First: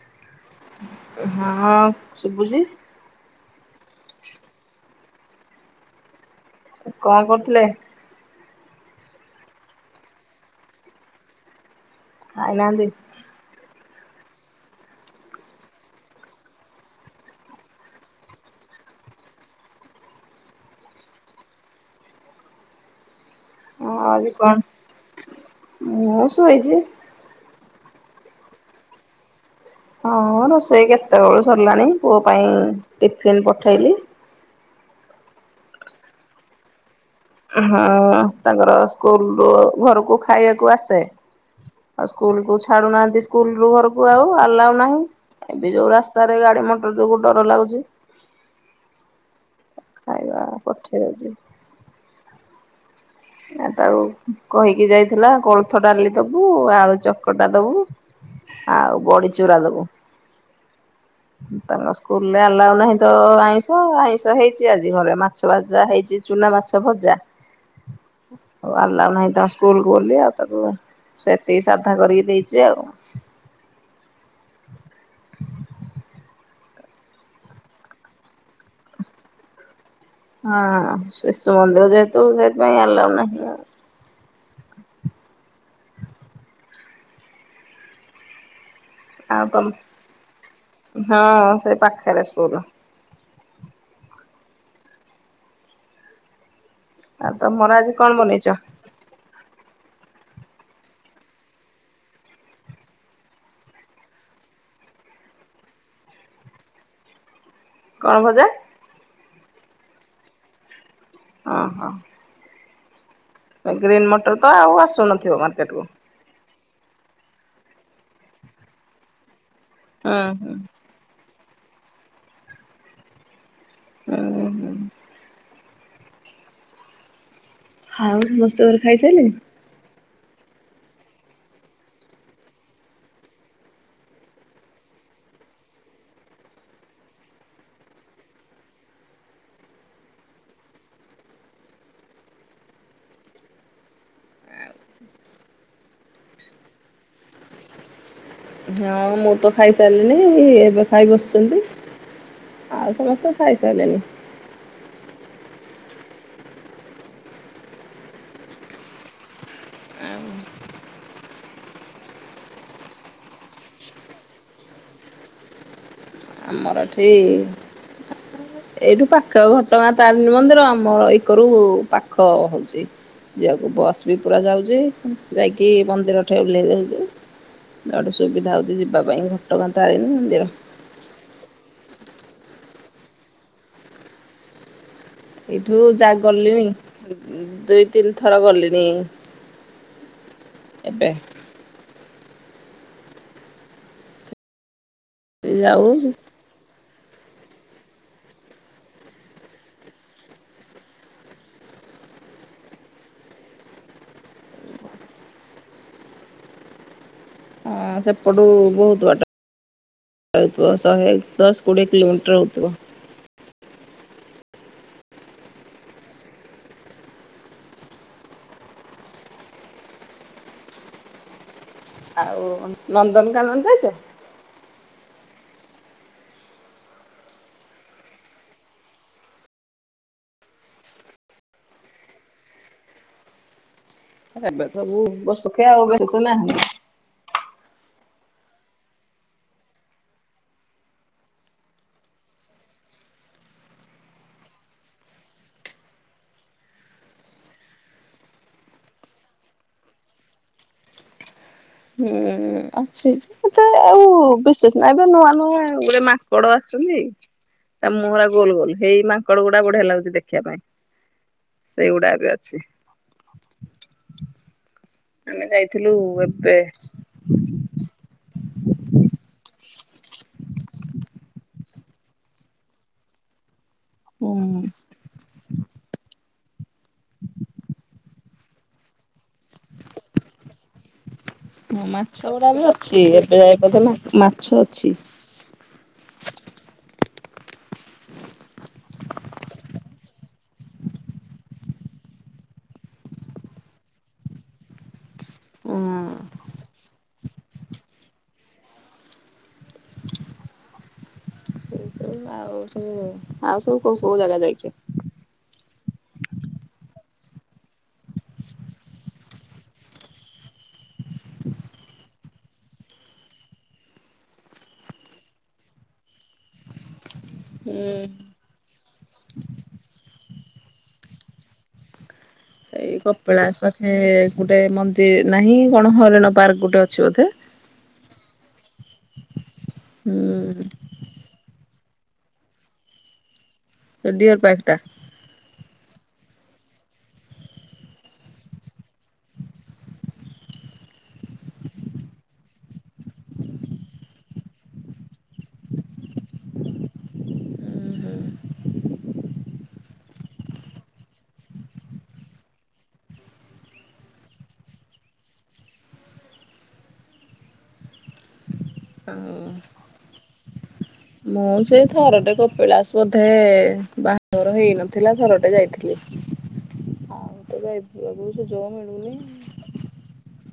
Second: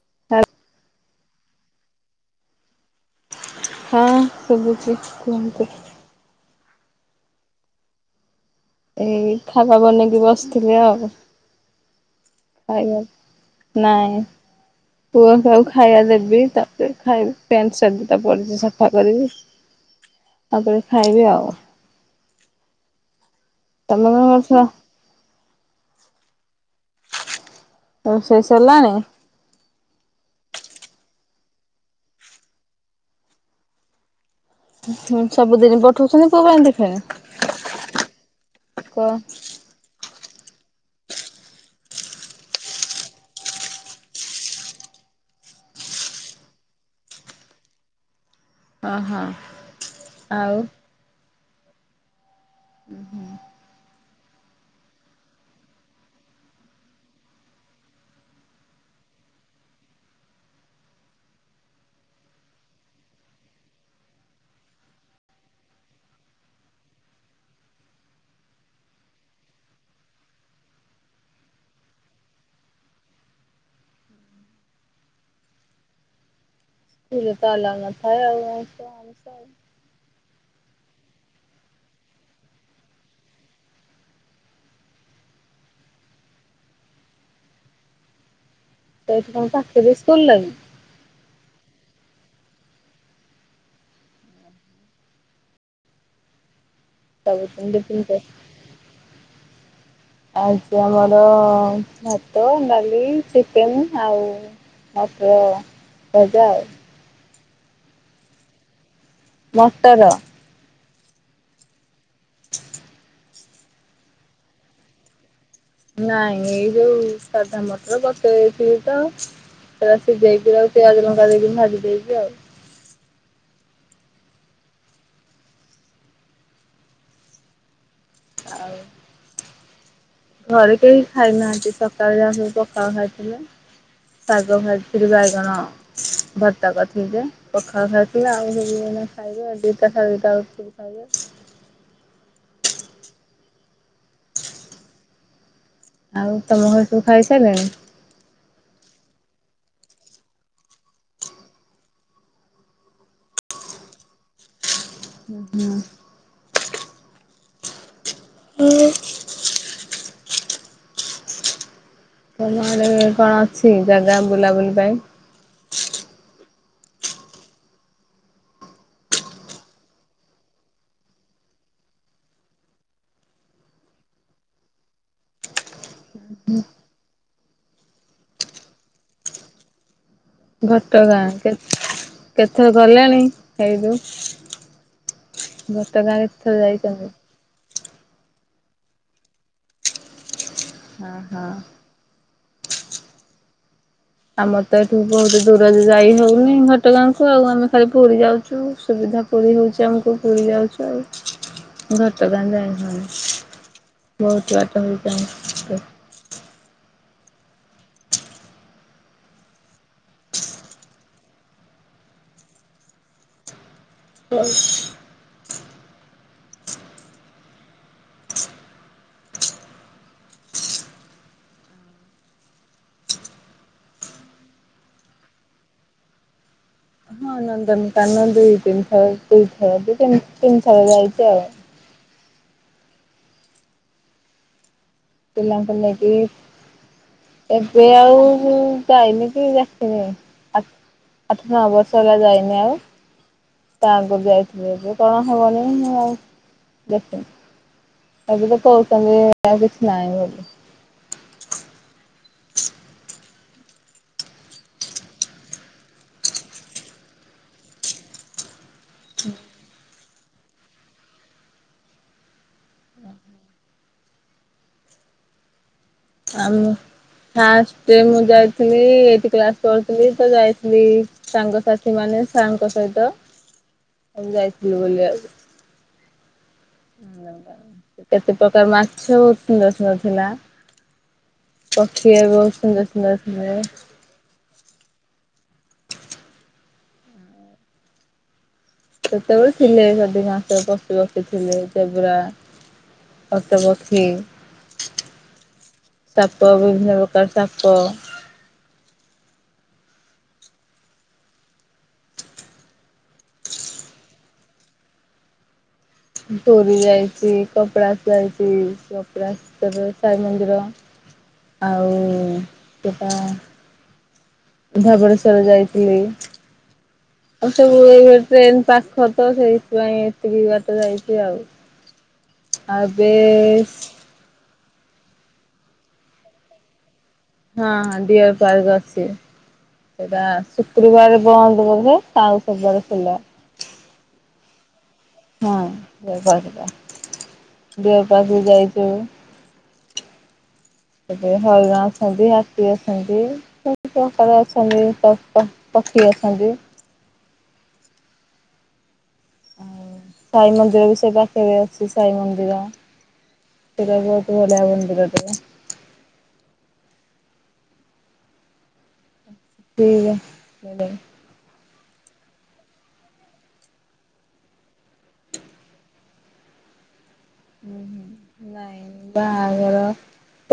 [unintelligible] ହଁ ଶୁଭୁଛି। ହଁ ଶୁଭୁଛି କୁହନ୍ତୁ? କଣ କରୁଥିଲେ? ଏଇ ଖାଇବା ବନେଇକି ବସିଥିଲି ଆଉ ଖାଇନାହାନ୍ତି? ଖାଇବାର ନାଇଁ। ପୁଅ ଆକୁ ଖାଇବା ଦେବି ତାପରେ ଭାଇ ପ୍ୟାଣ୍ଟ ସାର୍ଟ ଦିଟା ପଡିଛି ସଫା କରିବି। [inaudible] ତାପରେ ଖାଇବି ଆଉ। ହଁ ତମେ ଆଜି କରୁଛ? କଣ ମୁଁ ସୋଇଛି। ଆଉ ରୋଷେଇ ସରିଲାଣି। ହଁ ରୋଷେଇ କେତେବେଳୁ ସରିଲାଣି ପୁଅ ପାଇଁ ଟିଫିନ୍ ପଠାଇଲି। ହୁଁ ସବୁଦିନ ପଠଉଛନ୍ତି ପୁଅ ପାଇଁ ଟିଫିନ୍। ହଁ ତାଙ୍କର କ ସ୍କୁଲରୁ ଘରକୁ ଖାଇବାକୁ ଆସେ। ଆଉ ସ୍କୁଲକୁ ଛାଡୁନାହାନ୍ତି ସ୍କୁଲରୁ ଘରକୁ ଆଉ ଆଲାଉ ନାହିଁ। ଏବେ ଯୋଉ ରାସ୍ତାରେ ଗାଡି ମଟର ଯୋଗୁ ଡର ଲାଗୁଛି। ଓହୋ ଆଉ। ଠିକ ଅଛି। ହୁଁ ହୁଁ। ଆଉ କହିକି ଯାଇଥିଲା କୋଳଥ ଡାଲି ଦବୁ ଆଳୁ ଚକଟା ଦବୁ। ଆଉ ବଡି ଚୁରା ଦବୁ। ତାଙ୍କ ସ୍କୁଲରେ ଆଲାଉ ନାହିଁ ତ ଆଇଁଷ ଆଇଁଷ ହେଇଛି ଆଜି ଘରେ ମା ମାଛ ଭଜା ହେଇଛି ଚୁନାମାଛ ଭଜା। ଉ ଆଲ୍ଲାଉ ନାହିଁ ତା ସ୍କୁଲ ବୋଲି ଆଉ ତାକୁୁ ସେତିକି ସାଧା କରିକି ଦେଇଛି ଆଉ ସ୍କୁଲରେ ତ ଆଲାଉ ନଥାଏ ଆଉ [unintelligible] ହଁ ଶିଶୁ ମନ୍ଦିର ଯେହେତୁ ସେଇଥିପାଇଁ ଆଲାଉ ନାହିଁ ଆଉ। ସେଇଠି ଆଉ ତାଙ୍କ ତମ ପାଖରେ ବି ସ୍କୁଲ ଲାଗି। ହଁ ସେ ପାଖରେ ସ୍କୁଲ। ଆଉ ସବୁଦିନ ତମର ଆଜି ଟିଫିନ କଣ ପ୍ୟାକ୍ ବନେଇଛ? ହଉଛି ଆମର ଭାତ ଡାଲି ଚିକେନ ଆଉ ମଟର ଭଜା ଆଉ। କଣ ଭଜା? ମଟର। ଓହୋ। ଗ୍ରୀନ୍ ମଟର ତ ଆଉ ଆସୁନଥିବ ମାର୍କେଟ କୁ। ନାଇଁ ଏଇ ଯୋଉ ସାଧା ମଟର ବତୁରେଇ ଦେଇଥିଲି ତ। ସେଗୁରା ହୁଁ ସିଯେଇକି ହୁଁ ଆଉ ପିଆଜ ଲଙ୍କା ଦେଇକି ଭାଜି ଦେଇଚି ଆଉ। ହୁଁ ହୁଁ। ହଉ ଆଉ ସମସ୍ତେ ଘରେ ଖାଇସାରିଲେଣି। ଘରେ କେହି ଖାଇନାହାନ୍ତି ସକାଳୁ ଯାହା ସବୁ ପଖାଳ ଖାଇଥିଲେ। ଶାଗ ଭାଜିଥିଲି ବାଇଗଣ ଭତ୍ତା କରିଥିଲି ଯେ ପଖାଳ ଖାଇଥିଲା ଆଉ ସେ ଖାଇବେ ଦିଟା ସାଢ଼େ ଦିଟା ଓଳୁକୁ। [inaudible] ଆଉ ତମ ଘର ସବୁ ଖାଇସାରିଲାଣି? ହଁ ମୁଁ ତ ଖାଇସାରିଲିନି ଏବେ ଖାଇ ବସଛନ୍ତି। ଆଉ ସମସ୍ତେ ଖାଇ ସାରିଲେଣି। ହୁଁ- ହୁଁ। ହଁ। ଆଉ [unintelligible] କଣ ଅଛି ଜାଗା ବୁଲାବୁଲି ପାଇଁ। ମରାଠୀ ଏଇଠୁ ପାଖ ଘଟଗାଁ ତାରିଣୀ ମନ୍ଦିର ଆମ ଏକଇରୁ ପାଖ ହଉଛି। ଯିବାକୁ ବସ୍ ବି ପୁରା ଯାଉଛି ଯାଇକି ମନ୍ଦିର ଠେ ଓହ୍ଲେଇ ଦେଉଛୁ। ଇଆଡ଼େ ସୁବିଧା ହେଉଛି ଯିବା ପାଇଁ ଘଟଗାଁ ତାରିଣୀ ମନ୍ଦିର। ଘଟଗାଁ କେ କେଥର ଗଲାଣି ହେଇ [unintelligible] ଏଇଠୁ ଯା ଗଲିଣି ଯାଇଛନ୍ତି? ଦୁଇ ତିନି ଥର ଗଲେଣୀ ଝୁ ହଁ ହଁ। ଆମର ତ ଏଠୁ ବହୁତ ଦୂରରେ ଯାଉ ହଁ ଯାଇ ହଉ ପୁଣି ଘଟଗାଁକୁ ଆଉ ଆମେ ଖାଲି ପୁରୀ ଯାଉଛୁ ସୁବିଧା ପୁରୀ ହେଉଛି ଆମକୁ ପୁରୀ ଯାଉଛୁ ଆଉ। ଘଟଗାଁ ଯାଇ ହଉନି ବହୁତ ଘଟ ହେଯାଣି। ହଁ ସେପଟୁ ବହୁତ ବାଟ। ଶହେ ଦଶ କୋଡ଼ିଏ କିଲୋମିଟର ହେଉଥିବା। ହୁଁ। ଆଉ ନନ୍ଦନକାନନରେ ଅଛ। ହଁ ନନ୍ଦନକାନ ଦୁଇ ତିନିଥର ଦୁଇ ଥର ଦ ତିନିଥର ଯାଇଛି ଆଉ। ଏବେ ସବୁ ବସଖେ ପିଲାଙ୍କୁ ଆଉ ବେଶ ନେଇକି ନାହିଁ। ଏବେ ଆଉ ଯାଇନି କି ଦେଖିନି। ଆଠ ନଅବର୍ଷ ହେଲା ଯାଇନି ଆଉ। ତାଗରୁ ଯାଇଥିଲି ଏବେ କଣ ହବନି ମୁଁ ଆଉ ଦେଖିନି। ଏବେ ତ କହୁଛନ୍ତି ଏ କିଛି ନାହିଁ ବୋଲି। ହୁଁ ଅଛି। ଏତେ ଆଉ ବିଶେଷ ନାହିଁ ଏବେ ନୂଆ ନୂଆ ଗୋଟେ ମାଙ୍କଡ ଆସୁଛନ୍ତି। ତା ମୁହଁ ଟା ଗୋଲ ଗୋଲ ହେଇ ମାଙ୍କଡ ଗୁଡା ବଢିଆ ଲାଗୁଛି ଦେଖିବା ପାଇଁ ସେଇଗୁଡା ବି ଅଛି। ଆମେ ଯାଇଥିଲୁ। ଆ ଏବେ ମୁ ଫାଷ୍ଟ ମୁଁ ଯାଇଥିଲି ଏଠିକି ଆସୁ ଆସୁ ତ ଯାଇଥିଲି। ସାଙ୍ଗସାଥି ମାନେ ସାର ଙ୍କ ସହିତ ହ [inaudible] ମ ଯାଇଥିଲୁ ବୁଲିବାକୁ ଆଉ କେତେ ପ୍ରକାର ମାଛ ସୁନ୍ଦର ସୁନ୍ଦର ଥିଲା। ହ ପକ୍ଷୀ ମାଛ ବହୁତ ଗୁଡା ବି ସୁନ୍ଦର ଅଛି ସୁନ୍ଦର ଏବେ ଥିଲେ ବୋଧେ ମାଛ ଅଛି। ସେତେବେଳେ ଥିଲେ ଅଧିକାଂଶ ବସିି ବସି ଥିଲେ ଚବୁୁରା ଓଟପକ୍ଷୀ ହଁ ସପ ବିଭିନ୍ନ ପ୍ରକାର ସାପ ଆଉ ଆଉ ସବୁ କୋଉ କୋଉ ଜାଗା ଯାଇଛ? ପୁରୀ ଯାାଇଛି, କପିଳାସ ଯାଇଛି, କପିଳାସ ର ସାଇ ମନ୍ଦିର ଆଉ ସେଟା ଧବଳେଶ୍ୱର ଯାଇଥିଲି। ଆଉ ସବୁ ହୁଁ। ଏଇ ଟ୍ରେନ ପାଖ ତ ସେଇଥିପାଇଁ ଏତିକି ଯ ବାଟ ଯାଇଛି ଆଉ। [inaudible] ଆଉ ଏଇ ଏବେ କପିଳାସ ପାଖେ ଗୋଟେ ମନ୍ଦିର ନାହିଁ କଣ ହରିଣ ପାର୍କ ଗୋଟେ ଅଛି ବୋଧେ? ହଁ ହଁ ଡିୟର ପାର୍କ ଅଛି ସେଟା ହୁଁ ଶୁକ୍ରବାର ବନ୍ଦ ବୋଧେ ଆଉ ସବୁବେଳେ ଖୋଲା। ଡ଼ିଅର ପାର୍କଟା ହଁ [unintelligible] ଏବେ ହରିଣ ଅଛନ୍ତି ହାତୀ ଅଛନ୍ତି। ସବୁ ପ୍ରକାର ଅଛନ୍ତି ପକ୍ଷୀ ଅଛନ୍ତି। ଆଉ ସାଇ ମନ୍ଦିର ବି ସେ ପାଖରେ ଅଛି ସାଇ ମନ୍ଦିର। ସେଟା ବି ବହୁତ ବଢିଆ ମନ୍ଦିର ଟେ। [inaudible] ଠିକ [unintelligible] ମୁଁ ସେ ଥରଟେ କପିଳାସ ବୋଧେ ବାହାଘର ହେଇନଥିଲା ଥରଟେ ଯାଇଥିଲି। ଆଉ ତ ହୁଁ ଯାଇବାକୁ ହୁ ସୁଯୋଗ ନାଇଁ ମିଳୁନି। ବା ର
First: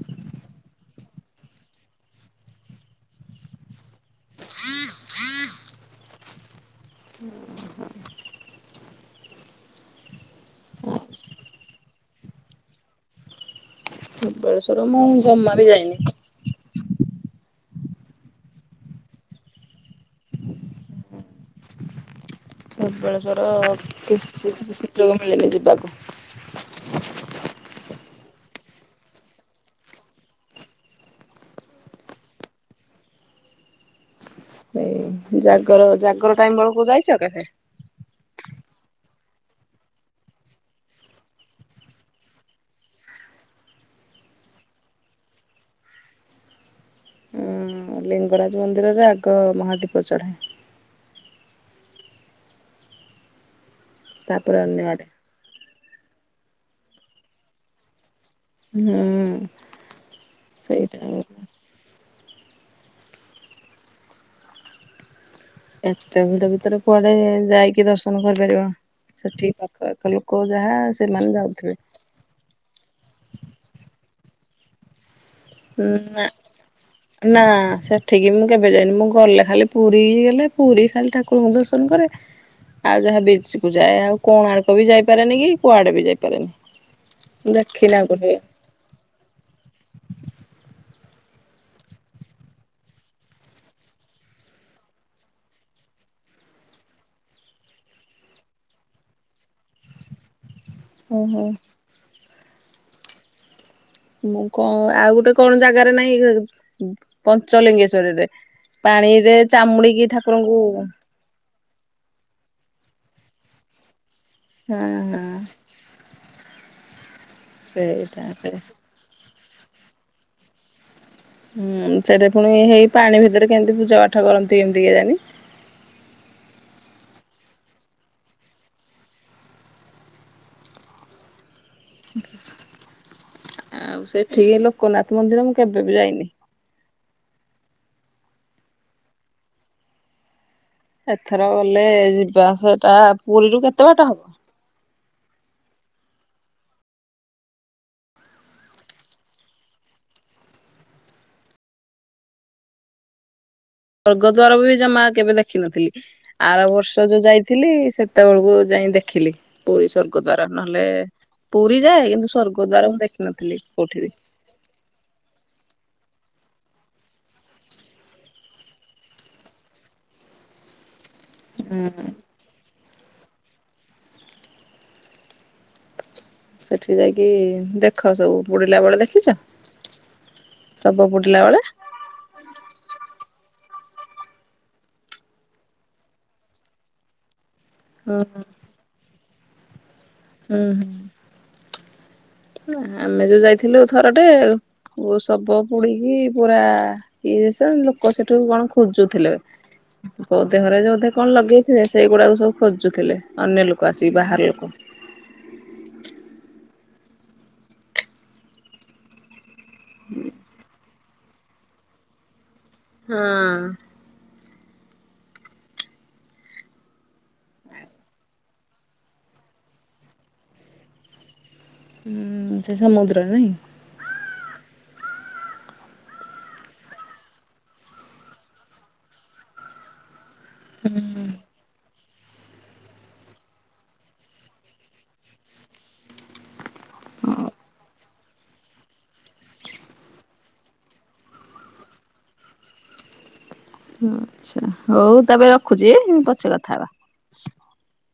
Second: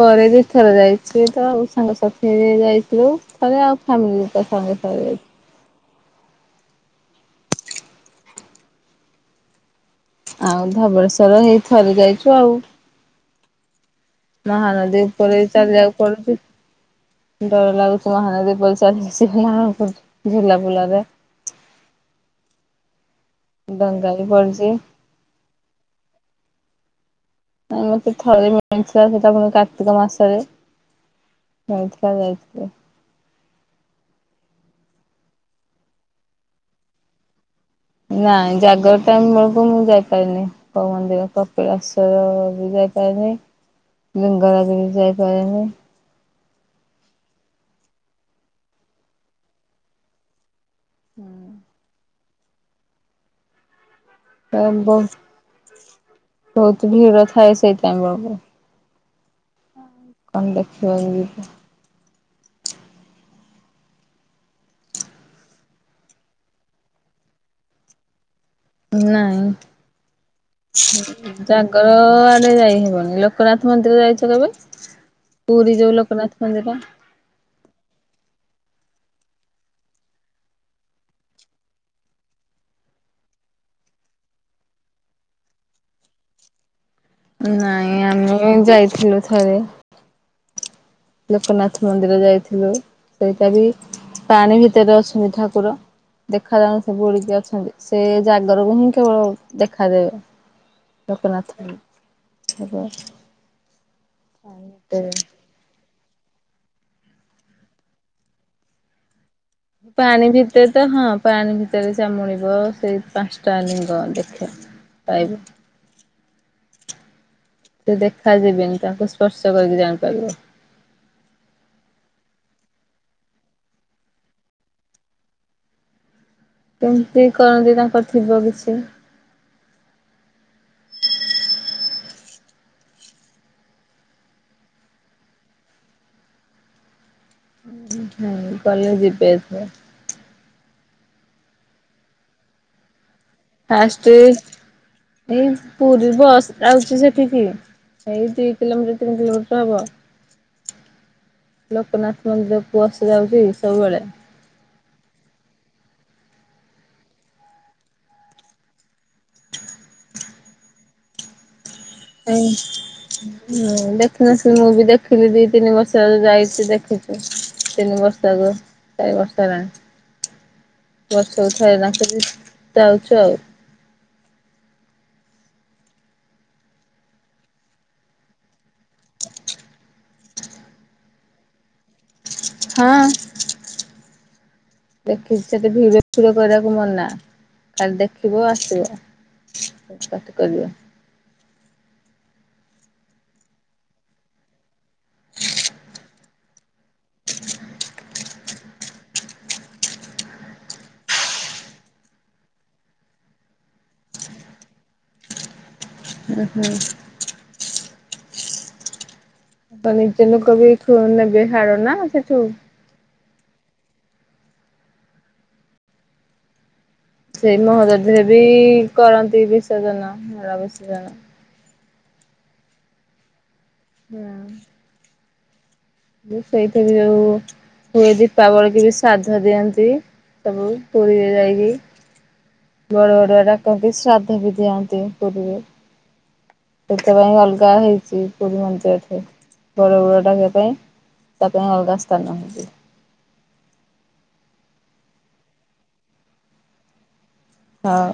ପରେ ଦି ଥର ଯାଇଛି ତ ଆଉ ସାାଙ୍ଗ ସାଥି ହେଇ ଯାଇଥିଲୁ। ସ ଆଉ ଫ୍ୟାମିଲି ତ ସାଙ୍ଗେ ସଙ୍ଗେ ଥରେ [inaudible] ଆଉ ଧବଳେଶ୍ଵର ଏଇ ଥରେ ଯାଇଛୁ ଆଉ। ଧବଳେଶ୍ଵର ମହାନଦୀ ମୁଁ ଉପରେ ଜମା ବି ଚାଲିବାକୁ ଯାଇନି। ପଡୁଛି ଡର ଲାଗୁଥିବ ମହାନଦୀ [unintelligible] ଝୁଲା ପୋଲରେ ଧବେଳେଶ୍ଵର ଡଙ୍ଗା କି ବି ପଡିଛି [unintelligible] ସୁଯୋଗ ମିଳେନି ଯିବାକୁ ମତେ ଥରେ ମିଳିଥିଲା ସେଇଟା ପୁଣି କାର୍ତ୍ତିକ ମାସରେ ମିଳିଥିଲା ଯାଇଥିଲି। ଏଇ ଜାଗର ଜାଗର ଟାଇମ୍ ବେଳକୁ ଯାଇଛ କେବେ? ନାଇଁ ଜାଗର ଟାଇମ ବେଳକୁ ମୁଁ ଯାଇପାରିନି। କୋଉ ମନ୍ଦିର କପିଳାଶର ବି ଯାଇପାରନି ଲିଙ୍ଗରାଜ ବି ଯାଇପାରିନି। ଉଁ ଲିଙ୍ଗରାଜ ମନ୍ଦିରରେ ଆଗ ମହାଦୀପ ଚଢ଼େ। ହୁଁ। ତାପରେ ଅନ୍ୟ [unintelligible] ଆଡେ। ବହୁତ ଭିଡ଼ ଥାଏ ସେଇ ଟାଇମ ବେଳକୁ। ହୁଁ କଣ ଦେଖିବ ସେଇଟା [unintelligible] ଏତେ ଭିଡ ଭିତରେ କୁଆଡେ ଯାଇକି ଦର୍ଶନ କରିପାରିବ? ନାଇଁ ସେଠି ପାଖ ଆଖ ଲୋକ ଯାହା ସେମାନେ ଯାଉଥିବେ। ଜାଗର ଆଡେ ଯାଇହବନି ଲୋକନାଥ ମନ୍ଦିର ଯାଇଛ କେବେ? ପୁରୀ ଯୋଉ ନା। ଲୋକନାଥ ମନ୍ଦିର ନା ସେଠିକି ମୁଁ କେବେ ଯାଇନି ମୁଁ ଗଲେ ଖାଲି ପୁରୀ ଗଲେ ପୁରୀ ଖାଲି ଠାକୁରଙ୍କୁ ଦର୍ଶନ କରେ। ଆଉ ଯାହା ବିଚ୍ କୁ ଯାଏ ଆଉ କୋଣାର୍କ ବି ଯାଇପାରେନି କି କୁଆଡେ ବି ଯାଇପାରେନି। ଦେଖିନି ନାଇଁ ଆଉ କୋଉଠି ଆମେ ଯାଇଥିଲୁ ଥରେ। ଲୋକନାଥ ମନ୍ଦିର ଯାଇଥିଲୁ ସେଇଟା ବି ପାଣି ଭିତରେ ଅଛନ୍ତି ଠାକୁର। ଦେଖାଯା [unintelligible] ସେ ବୁଡିକି ଅଛନ୍ତି ସେ ଜାଗରକୁ ହିଁ କେବଳ ଦେଖାଦେବେ ଲୋକନାଥ [unintelligible] ଲୋକନାଥ ମୁଁ କଣ ଆଉ ଗୋଟେ କଣ ଜାଗାରେ ନାହିଁ ପଞ୍ଚଲିଙ୍ଗେଶ୍ଵରରେ ପାଣିରେ ଚାମୁଡିକି ପାଣି ଠାକୁରଙ୍କୁ ଭିତରେ ତ ହଁ ପାଣି ଭିତରେ ଚାମୁଡିବ ସେଇ ପାଞ୍ଚଟା ଲିଙ୍ଗ ଦେଖ ହୁଁ, ହୁଁ। ସେ ସେଇଟା ଦେଖା ସେ ଯିବିନି ତାଙ୍କୁ ସ୍ପର୍ଶ କରିକି ଜାଣିପାରିବ। ହୁଁ, ସେଠି ପୁଣି ହେଇ ପାଣି ଭିତରେ କେମିତି ପୂଜା ପାଠ କରନ୍ତି ଏମିତି କେ ଜାଣିି। କେମିତି କରନ୍ତି ତାଙ୍କର ଥିବ କିଛି [inaudible] ଆଉ ସେଠିକି ଲୋକନାଥ ମନ୍ଦିର ମୁଁ କେବେ ବି ଯାଇନି। ମୁଁ ଗଲେ ଯିବେ ଏଥର। ଏଥର ଗଲେ ଯିବା ଆସିବାଟା ଫାଷ୍ଟ ଉଁ ପୁରୀ ବସ୍ ଆଉଛି ସେଠିକି। ଏଇ ଦୁଇ କିଲୋମିଟର ତିନି କିଲୋମିଟର ହବ। ଲୋକନାଥ ମନ୍ଦିର କୁ ଆସି ଯାଉଛି ସବୁବେଳେ। ରୋଜଗାର ଜମା କେବେ ଦେଖିନଥିଲି। ଆର ବର୍ଷ ଯୋଉ ଯାଇଥିଲି ସେତେବେଳକୁ ଯାଇ ଦେଖିଲି ପୁରୀ ସର୍ଗ ଦ୍ଵାରା ନହେଲେ ପୁରୀ ଯାଏ କିନ୍ତୁ ସ୍ଵର୍ଗ ଦ୍ଵାରା ମୁଁ ଦେଖିିନଥିଲି କୋଉଠି ବି ନା ସେ ମୁଁ ବି ଦେଖ ଦେଖିଲି ଦିଇ ତିନି ବର୍ଷ ଯାଇଛିୁ ଦେଖିଛୁ ତିନି ବର୍ଷ ଆକୁ ଚାରି ବର୍ଷ ହେଲାଣି। [inaudible] ବର୍ଷକୁ ଥର ହୁଁ। ନାଚଛି ଯାଉଛୁ ଆଉ। ସେଠି ଯାଇକି ଦେଖ ସବୁ ବୁଡିଲା ବେଳେ ଦେଖିଛ। ସବୁ ବୁଡ଼ିଲା ବେଳେ। ହଁ। ଦେଖିଛି ସେଠି ଭିଡଅ ଫିଡି କରିବାକୁ ମନା କାଲି ହୁଁ ଦେଖିବ ଆସିବ। କଟ୍ କଟ୍ ହୁଁ କାଲୁଆ ଆମେ ଯୋଉ ଯାଇଥିଲୁ ଥରଟେ ବଉ ଶବ ପୋଡିକି ପୁରା ଇଏ ସ ଜିନଷ ଲୋକ ସେଠୁ କଣ ଖୋଜୁଥିଲେ। କୋଉ ଦେହରେ ବଧେ କଣ ଲଗେଇଥିଲେ ସେଇଗୁଡାକୁ ସବୁ ଖୋଜୁଥିଲେ ଅନ୍ୟ ଲୋକ ଆସିକି ବାହାର ଲୋକ। ଅ ହ ତ ନିଜ ଲୋକ ବି ପୁଣି ନେବେ ନା ହାଡ ସେଠୁ। ହଁ। ସେଇ ମହୋଦଧରେ ବି କରନ୍ତି ବିସର୍ଜନ ମର ବିଷର୍ଜନ। ହୁଁ, ସେ ସମୁଦ୍ରରେ ନାଇଁ। ହଁ। ସେଇଥିରେ ଯୋଉ ହୁଏ ଦୀପାବଳି କି ବି ଶ୍ରାଦ୍ଧ ଦିଅନ୍ତି। ସବୁ ହୁଁ। ପୁରୀରେ ଯାଇକି ବଡ ବଡଆ ଡାକନ୍ତି ଶ୍ରାଦ୍ଧ ବି ଦିଅନ୍ତି ପୁରୀରେ। ସେଥିପାଇଁ ଅଲଗା ହେଇଛି। ପୁରୀ ମନ୍ଦିର ରେ ବଡ ବଡୁଆ ଡାକିବା ପାଇଁ ତା ପାଇଁ ଅଲଗା ସ୍ଥାନ ହୁଅନ୍ତି। ହିଁ, ଆଚ୍ଛା ହଉ ତାପରେ ରଖୁଛି ପଛେ କଥା ହେବା ହଁ।